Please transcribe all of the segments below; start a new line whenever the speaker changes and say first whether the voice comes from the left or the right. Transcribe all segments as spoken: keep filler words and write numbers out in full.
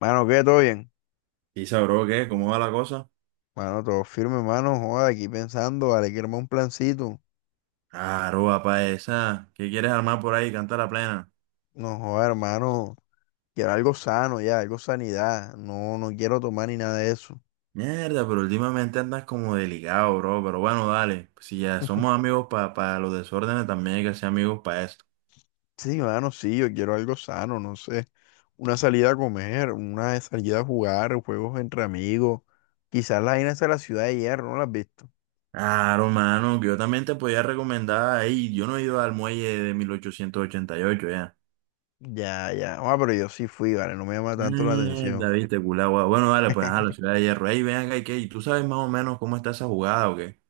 left: Mano, ¿qué? ¿Todo bien?
right: ¿Y sabró qué? ¿Cómo va la cosa?
left: Mano, todo firme, mano. Joda, aquí pensando, vale, quiero armar un plancito.
right: Claro, papá, esa. ¿Qué quieres armar por ahí? Canta la plena.
left: No, joda, hermano. Quiero algo sano ya, algo sanidad. No, no quiero tomar ni nada de eso.
right: Mierda, pero últimamente andas como delicado, bro. Pero bueno, dale. Pues si ya somos amigos para los desórdenes, también hay que ser amigos para esto.
left: Sí, mano, sí, yo quiero algo sano, no sé. Una salida a comer, una salida a jugar, juegos entre amigos. Quizás las vainas de la Ciudad de Hierro, ¿no las has visto?
right: Claro, mano, que yo también te podía recomendar. Ahí, yo no he ido al muelle de mil ochocientos ochenta y ocho ya.
left: Ya, ya. Ah, pero yo sí fui, vale, no me llama tanto la atención.
right: Mierda, viste, culagua. Bueno, dale, pues a la Ciudad de Hierro. Ahí ven acá, ¿y qué? ¿Y tú sabes más o menos cómo está esa jugada o qué?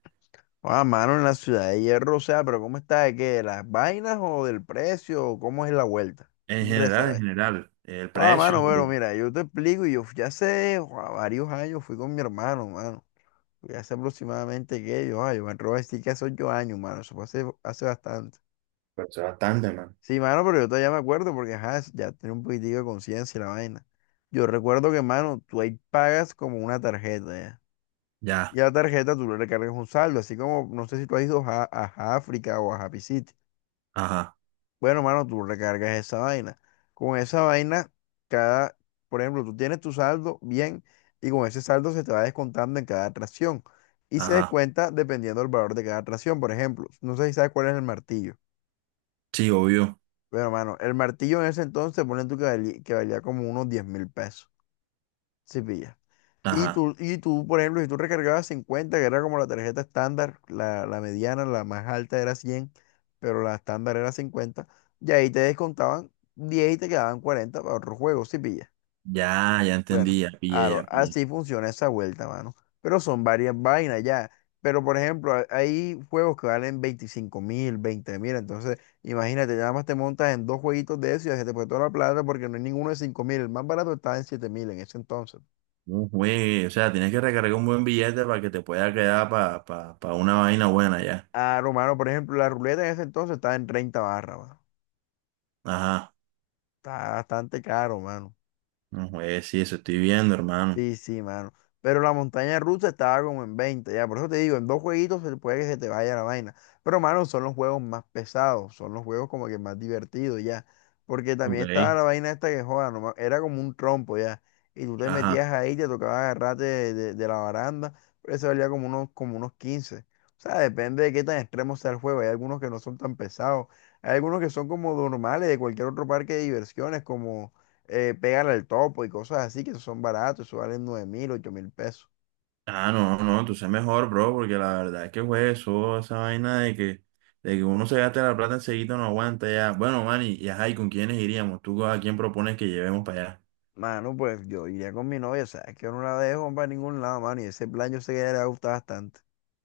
left: Ah, mano, en la Ciudad de Hierro, o sea, pero ¿cómo está? ¿De qué? ¿De las vainas o del precio? ¿O cómo es la vuelta? ¿Qué
right: En
left: quieres
right: general, en
left: saber?
right: general. El
left: Ah,
right: precio,
left: mano,
right: pues
left: bueno, mira, yo te explico, y yo fui hace joa, varios años, fui con mi hermano, mano. Fui hace aproximadamente, ¿qué? Yo, ah, yo me atrevo a decir que hace ocho años, mano, eso fue hace, hace, bastante.
right: bastante, man.
left: Sí, mano, pero yo todavía me acuerdo porque, ajá, ya tenía un poquitico de conciencia y la vaina. Yo recuerdo que, mano, tú ahí pagas como una tarjeta, ¿ya?
right: Ya.
left: Y a la tarjeta tú le recargas un saldo, así como, no sé si tú has ido a, a África o a Happy City.
right: Ajá,
left: Bueno, mano, tú recargas esa vaina. Con esa vaina, cada, por ejemplo, tú tienes tu saldo bien y con ese saldo se te va descontando en cada atracción. Y se
right: ajá.
left: descuenta dependiendo del valor de cada atracción. Por ejemplo, no sé si sabes cuál es el martillo.
right: Sí, obvio.
left: Pero, mano, el martillo en ese entonces, ponen tú que valía, que valía, como unos diez mil pesos. Si pillas. Y
right: Ajá.
left: tú, y tú, por ejemplo, si tú recargabas cincuenta que era como la tarjeta estándar, la, la mediana, la más alta era cien, pero la estándar era cincuenta y ahí te descontaban diez y te quedaban cuarenta para otro juego, si pillas.
right: Ya, ya
left: Bueno,
right: entendí, ya pillé,
left: claro,
right: ya pillé.
left: así funciona esa vuelta, mano. Pero son varias vainas ya. Pero, por ejemplo, ha- hay juegos que valen veinticinco mil, veinte mil, entonces imagínate, nada más te montas en dos jueguitos de eso y ya se te fue toda la plata porque no hay ninguno de cinco mil, el más barato estaba en siete mil en ese entonces.
right: No juegue, o sea, tienes que recargar un buen billete para que te pueda quedar para pa, pa- pa una vaina buena ya.
left: Ah, no, mano, por ejemplo, la ruleta en ese entonces estaba en treinta barras, mano.
right: Ajá.
left: Está bastante caro, mano.
right: No juegue, sí, eso estoy viendo, hermano.
left: Sí, sí, mano. Pero la montaña rusa estaba como en veinte, ya. Por eso te digo, en dos jueguitos se puede que se te vaya la vaina. Pero, mano, son los juegos más pesados, son los juegos como que más divertidos, ya. Porque también
right: Ok.
left: estaba la vaina esta que joda, no me- era como un trompo, ya. Y tú te
right: Ajá.
left: metías ahí, te tocaba agarrarte de, de- de la baranda, pero eso valía como unos, como unos quince. O sea, depende de qué tan extremo sea el juego. Hay algunos que no son tan pesados. Hay algunos que son como normales de cualquier otro parque de diversiones, eh, pégale al topo y cosas así que son baratos, eso valen nueve mil, ocho mil pesos.
right: Ah, no, no, tú sé mejor, bro, porque la verdad es que, güey, eso, esa vaina de que, de que uno se gaste la plata enseguida no aguanta ya. Bueno, Manny, y ajá, ¿y con quiénes iríamos? ¿Tú a quién propones que llevemos para allá?
left: Mano, pues yo iría con mi novia, sabes que yo no la dejo para ningún lado, mano, y ese plan yo sé que a ella le gusta bastante.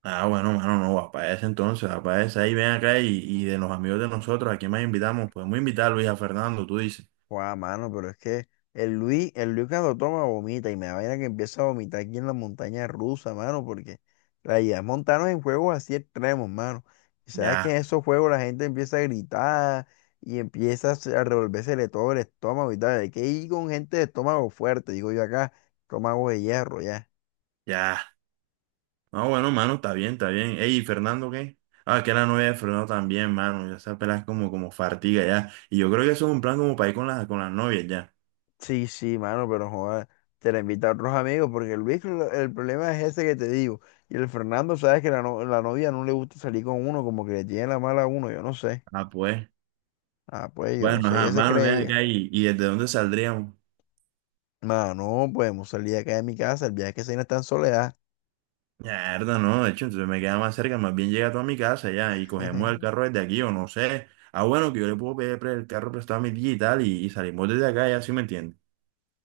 right: Ah, bueno, mano, no, vas para ese entonces, vas para ese. Ahí ven acá y, y de los amigos de nosotros, ¿a quién más invitamos? Podemos invitar a Luis, a Fernando, tú dices.
left: Guau, mano, pero es que el Luis, el Luis cuando toma vomita y me da vaina que empieza a vomitar aquí en la montaña rusa, mano, porque la idea es montarnos en juegos así extremos, mano. Y sabes que en
right: Ya,
left: esos juegos la gente empieza a gritar y empieza a se- a revolvérsele todo el estómago y tal. Hay que ir con gente de estómago fuerte, digo yo acá, estómago de hierro, ya.
right: ya. Ah, bueno, mano, está bien, está bien. Ey, ¿y Fernando qué? Ah, que la novia de Fernando también, mano. Ya esa pela es como, como fartiga ya. Y yo creo que eso es un plan como para ir con las, con las novias ya.
left: Sí, sí, mano, pero joder, te la invita a otros amigos, porque el Luis, lo- el problema es ese que te digo. Y el Fernando, sabes que la, no- la novia no le gusta salir con uno, como que le tiene la mala a uno, yo no sé.
right: Ah, pues.
left: Ah, pues yo no
right: Bueno,
left: sé
right: ajá,
left: qué se
right: mano,
left: cree
right: ven acá
left: ella.
right: y, y ¿desde dónde saldríamos?
left: Mano, podemos salir acá de mi casa, el viaje que se no está en soledad.
right: Mierda, no, de hecho, entonces me queda más cerca, más bien llega tú a mi casa ya y cogemos el carro desde aquí o no sé. Ah, bueno, que yo le puedo pedir pre- el carro prestado a mi tía y tal y, y salimos desde acá, ya sí me entiendes.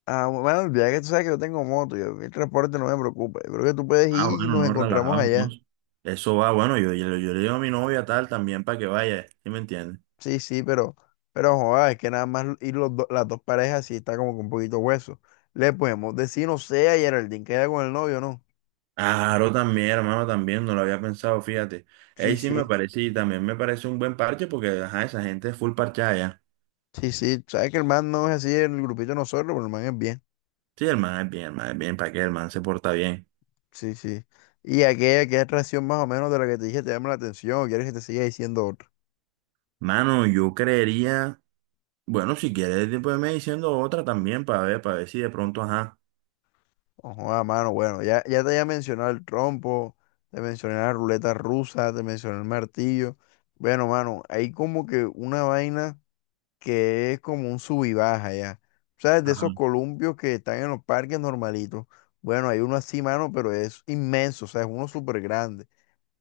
left: Ah, bueno, el viaje, tú sabes que yo tengo moto, yo, el transporte no me preocupa. Yo creo que tú puedes
right: Ah,
left: ir y
right: bueno,
left: nos
right: no,
left: encontramos
right: relajado
left: allá.
right: entonces. Eso va, bueno, yo, yo, yo le digo a mi novia tal también para que vaya, ¿sí me entiendes?
left: Sí, sí, pero, pero joda, es que nada más ir los do- las dos parejas sí está como que un poquito hueso. Le podemos decir, no sé, a Geraldine, queda con el novio, ¿no?
right: Claro, también, hermano, también, no lo había pensado, fíjate.
left: Sí,
right: Ahí sí me
left: sí,
right: parece y también me parece un buen parche porque, ajá, esa gente es full parchada ya.
left: sí, sí. Sabes que el man no es así en el grupito de nosotros, pero el man es bien.
right: Sí, el man es bien, el man es bien, para que el man se porta bien.
left: Sí, sí. Y aquella, aquella atracción más o menos de la que te dije, te llama la atención, o quieres que te siga diciendo otra.
right: Mano, yo creería... Bueno, si quieres, te- pues me diciendo otra también para ver, para ver si de pronto, ajá,
left: Ojo, a mano, bueno, ya, ya te había mencionado el trompo, te mencioné la ruleta rusa, te mencioné el martillo. Bueno, mano, hay como que una vaina que es como un sub y baja ya. ¿Sabes? De
right: ajá,
left: esos columpios que están en los parques normalitos. Bueno, hay uno así, mano, pero es inmenso, o sea, es uno súper grande.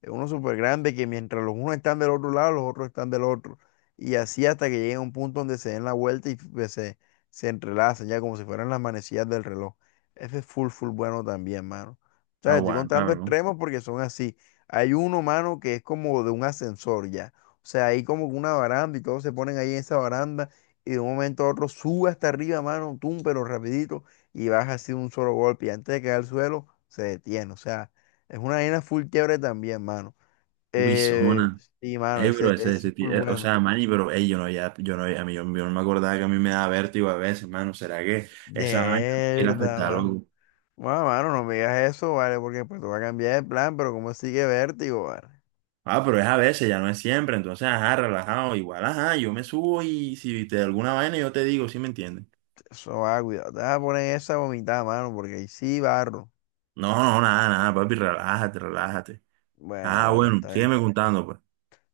left: Es uno súper grande que mientras los unos están del otro lado, los otros están del otro. Y así hasta que lleguen a un punto donde se den la vuelta y pues, se, se entrelazan, ya como si fueran las manecillas del reloj. Ese es full, full bueno también, mano. O sea, estoy
right: aguanta,
left: contando
right: bro.
left: extremos porque son así. Hay uno, mano, que es como de un ascensor ya. O sea, hay como una baranda y todos se ponen ahí en esa baranda y de un momento a otro sube hasta arriba, mano, tú, pero rapidito y baja así de un solo golpe y antes de caer al suelo se detiene. O sea. Es una vaina full chévere también, mano.
right: Uy,
left: Eh,
right: zona.
left: sí, mano,
right: Ey,
left: ese,
right: bro, ese,
left: ese
right: ese
left: es
right: ti-
left: full
right: eh, o
left: bueno.
right: sea, mani, pero, ey, yo no, ya, yo no, a mí, yo, yo no me acordaba que a mí me da vértigo a veces, mano, ¿será que esa vaina me quiere
left: Mierda,
right: afectar
left: mano.
right: algo?
left: Bueno, mano, no me digas eso, vale, porque pues te va a cambiar de plan, pero como sigue vértigo, vale.
right: Ah, pero es a veces, ya no es siempre, entonces, ajá, relajado, igual, ajá, yo me subo y si te da alguna vaina yo te digo, ¿sí me entiendes?
left: Eso va, cuidado. Te vas a poner esa vomitada, mano, porque ahí sí barro.
right: No, no, nada, nada, papi, relájate, relájate.
left: Bueno,
right: Ah,
left: bueno,
right: bueno,
left: está bien.
right: sígueme contando, pues.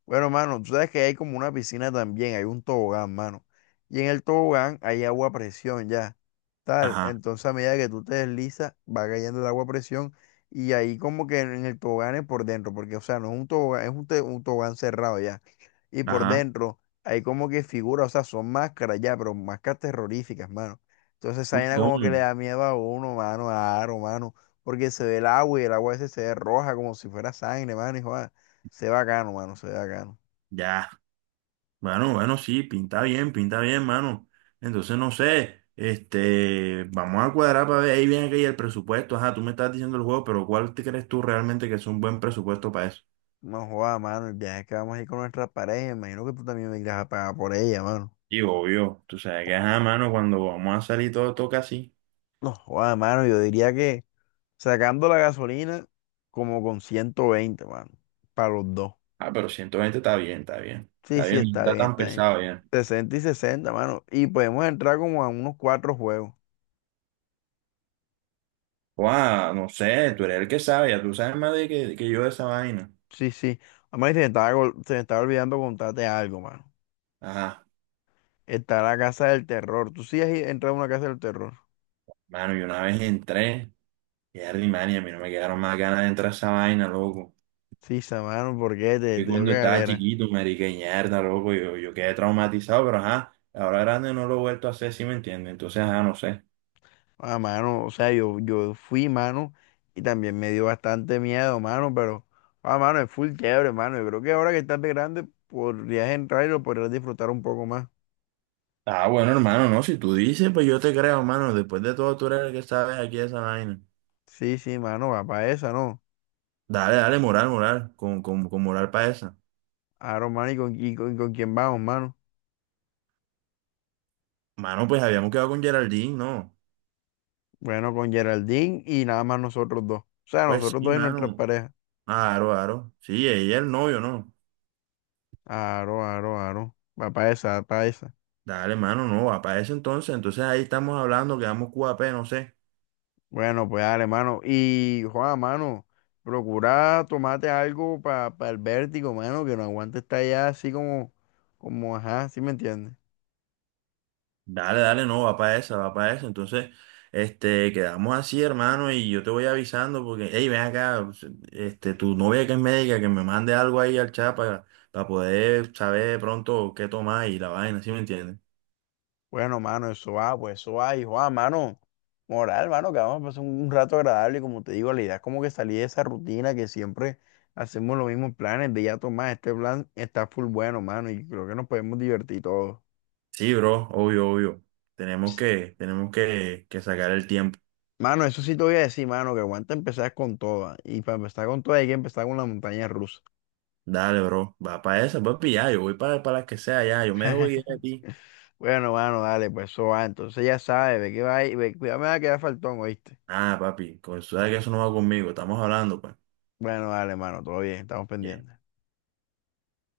left: Bueno, mano, tú sabes que hay como una piscina también, hay un tobogán, mano. Y en el tobogán hay agua a presión ya. Tal.
right: Ajá,
left: Entonces, a medida que tú te deslizas, va cayendo el agua a presión y ahí como que en el tobogán es por dentro, porque, o sea, no es un tobogán, es un, te- un tobogán cerrado ya. Y por
right: ajá.
left: dentro hay como que figuras, o sea, son máscaras ya, pero máscaras terroríficas, mano. Entonces, esa
right: Uy,
left: vaina
right: ¿cómo?
left: como que le da miedo a uno, mano, a Aro, mano, porque se ve el agua y el agua ese se ve roja como si fuera sangre, mano, y joda, se ve bacano, mano, se ve bacano.
right: Ya. Bueno, bueno, sí, pinta bien, pinta bien, mano. Entonces, no sé, este, vamos a cuadrar para ver ahí viene que hay el presupuesto. Ajá, tú me estás diciendo el juego, pero ¿cuál te crees tú realmente que es un buen presupuesto para eso?
left: No joda, mano, el viaje que vamos a ir con nuestra pareja, imagino que tú también me irás a pagar por ella, mano.
right: Y obvio, tú sabes que, ajá, mano, cuando vamos a salir todo toca así.
left: No, joda, mano, yo diría que sacando la gasolina como con ciento veinte, mano, para los dos.
right: Ah, pero ciento veinte está bien, está bien.
left: Sí,
right: Está
left: sí,
right: bien, no
left: está
right: está
left: bien,
right: tan
left: está bien.
right: pesado ya.
left: Sesenta y sesenta, mano. Y podemos entrar como a unos cuatro juegos.
right: Guau, no sé, tú eres el que sabe, ya tú sabes más de que, que yo de esa vaina.
left: Sí, sí. Además, se me estaba, gol- se me estaba olvidando contarte algo, mano.
right: Ajá,
left: Está la casa del terror. ¿Tú sí has i- entrado a una casa del terror?
right: mano, yo una vez entré, y man, y a mí no me quedaron más ganas de entrar a esa vaina, loco.
left: Sí, sa- mano, ¿por qué? Te,
right: Y
left: te dio
right: cuando
left: que
right: estaba
left: galera.
right: chiquito, marica, y mierda, loco, yo, yo quedé traumatizado, pero ajá, ahora grande no lo he vuelto a hacer, ¿si me entiendes? Entonces, ajá, no sé.
left: Ah, mano, o sea, yo, yo fui, mano, y también me dio bastante miedo, mano, pero, ah, mano, es full chévere, mano. Yo creo que ahora que estás de grande podrías entrar y lo podrías disfrutar un poco más.
right: Ah, bueno, hermano, no, si tú dices, pues yo te creo, hermano, después de todo tú eres el que sabes aquí de esa vaina.
left: Sí, sí, mano, va para esa, ¿no?
right: Dale, dale, moral, moral, con, con, con moral para esa.
left: Aaron, mano, ¿y con, y con, y con quién vamos, mano?
right: Mano, pues habíamos quedado con Geraldine, ¿no?
left: Bueno, con Geraldine y nada más nosotros dos. O sea,
right: Pues
left: nosotros
right: sí,
left: dos y nuestras
right: mano,
left: parejas.
right: aro, aro, sí, ella es el novio, ¿no?
left: Aro, aro, aro. Va para esa, va para esa.
right: Dale, mano, no, va para ese entonces, entonces ahí estamos hablando, quedamos Q A P no sé.
left: Bueno, pues dale, mano. Y, Juan, mano, procura tomarte algo para el vértigo, mano, que no aguante estar allá así como, como, ajá, ¿sí me entiendes?
right: Dale, dale, no, va para esa, va para esa. Entonces, este, quedamos así, hermano, y yo te voy avisando porque, hey, ven acá, este, tu novia que es médica, que me mande algo ahí al chat para poder saber de pronto qué tomar y la vaina, ¿sí me entiendes?
left: Bueno, mano, eso va, pues eso va. Y, Juan, mano, moral, mano, que vamos a pasar un, un rato agradable. Como te digo, la idea es como que salir de esa rutina que siempre hacemos los mismos planes de ya tomar. Este plan está full bueno, mano, y creo que nos podemos divertir todos.
right: Sí, bro, obvio, obvio. Tenemos
left: Ch-
right: que, tenemos que, que sacar el tiempo.
left: Mano, eso sí te voy a decir, mano, que aguanta empezar con todas. Y para empezar con todas hay que empezar con la montaña rusa.
right: Dale, bro, va para esa, papi, ya, yo voy para, para las que sea, ya, yo me debo ir a ti.
left: Bueno, mano, dale, pues eso va. Entonces ya sabes, ve que va ahí, ve, cuidado, me va a quedar faltón, ¿oíste?
right: Ah, papi, pues, tú sabes que eso no va conmigo, estamos hablando, pues.
left: Bueno, dale, mano, todo bien, estamos pendientes.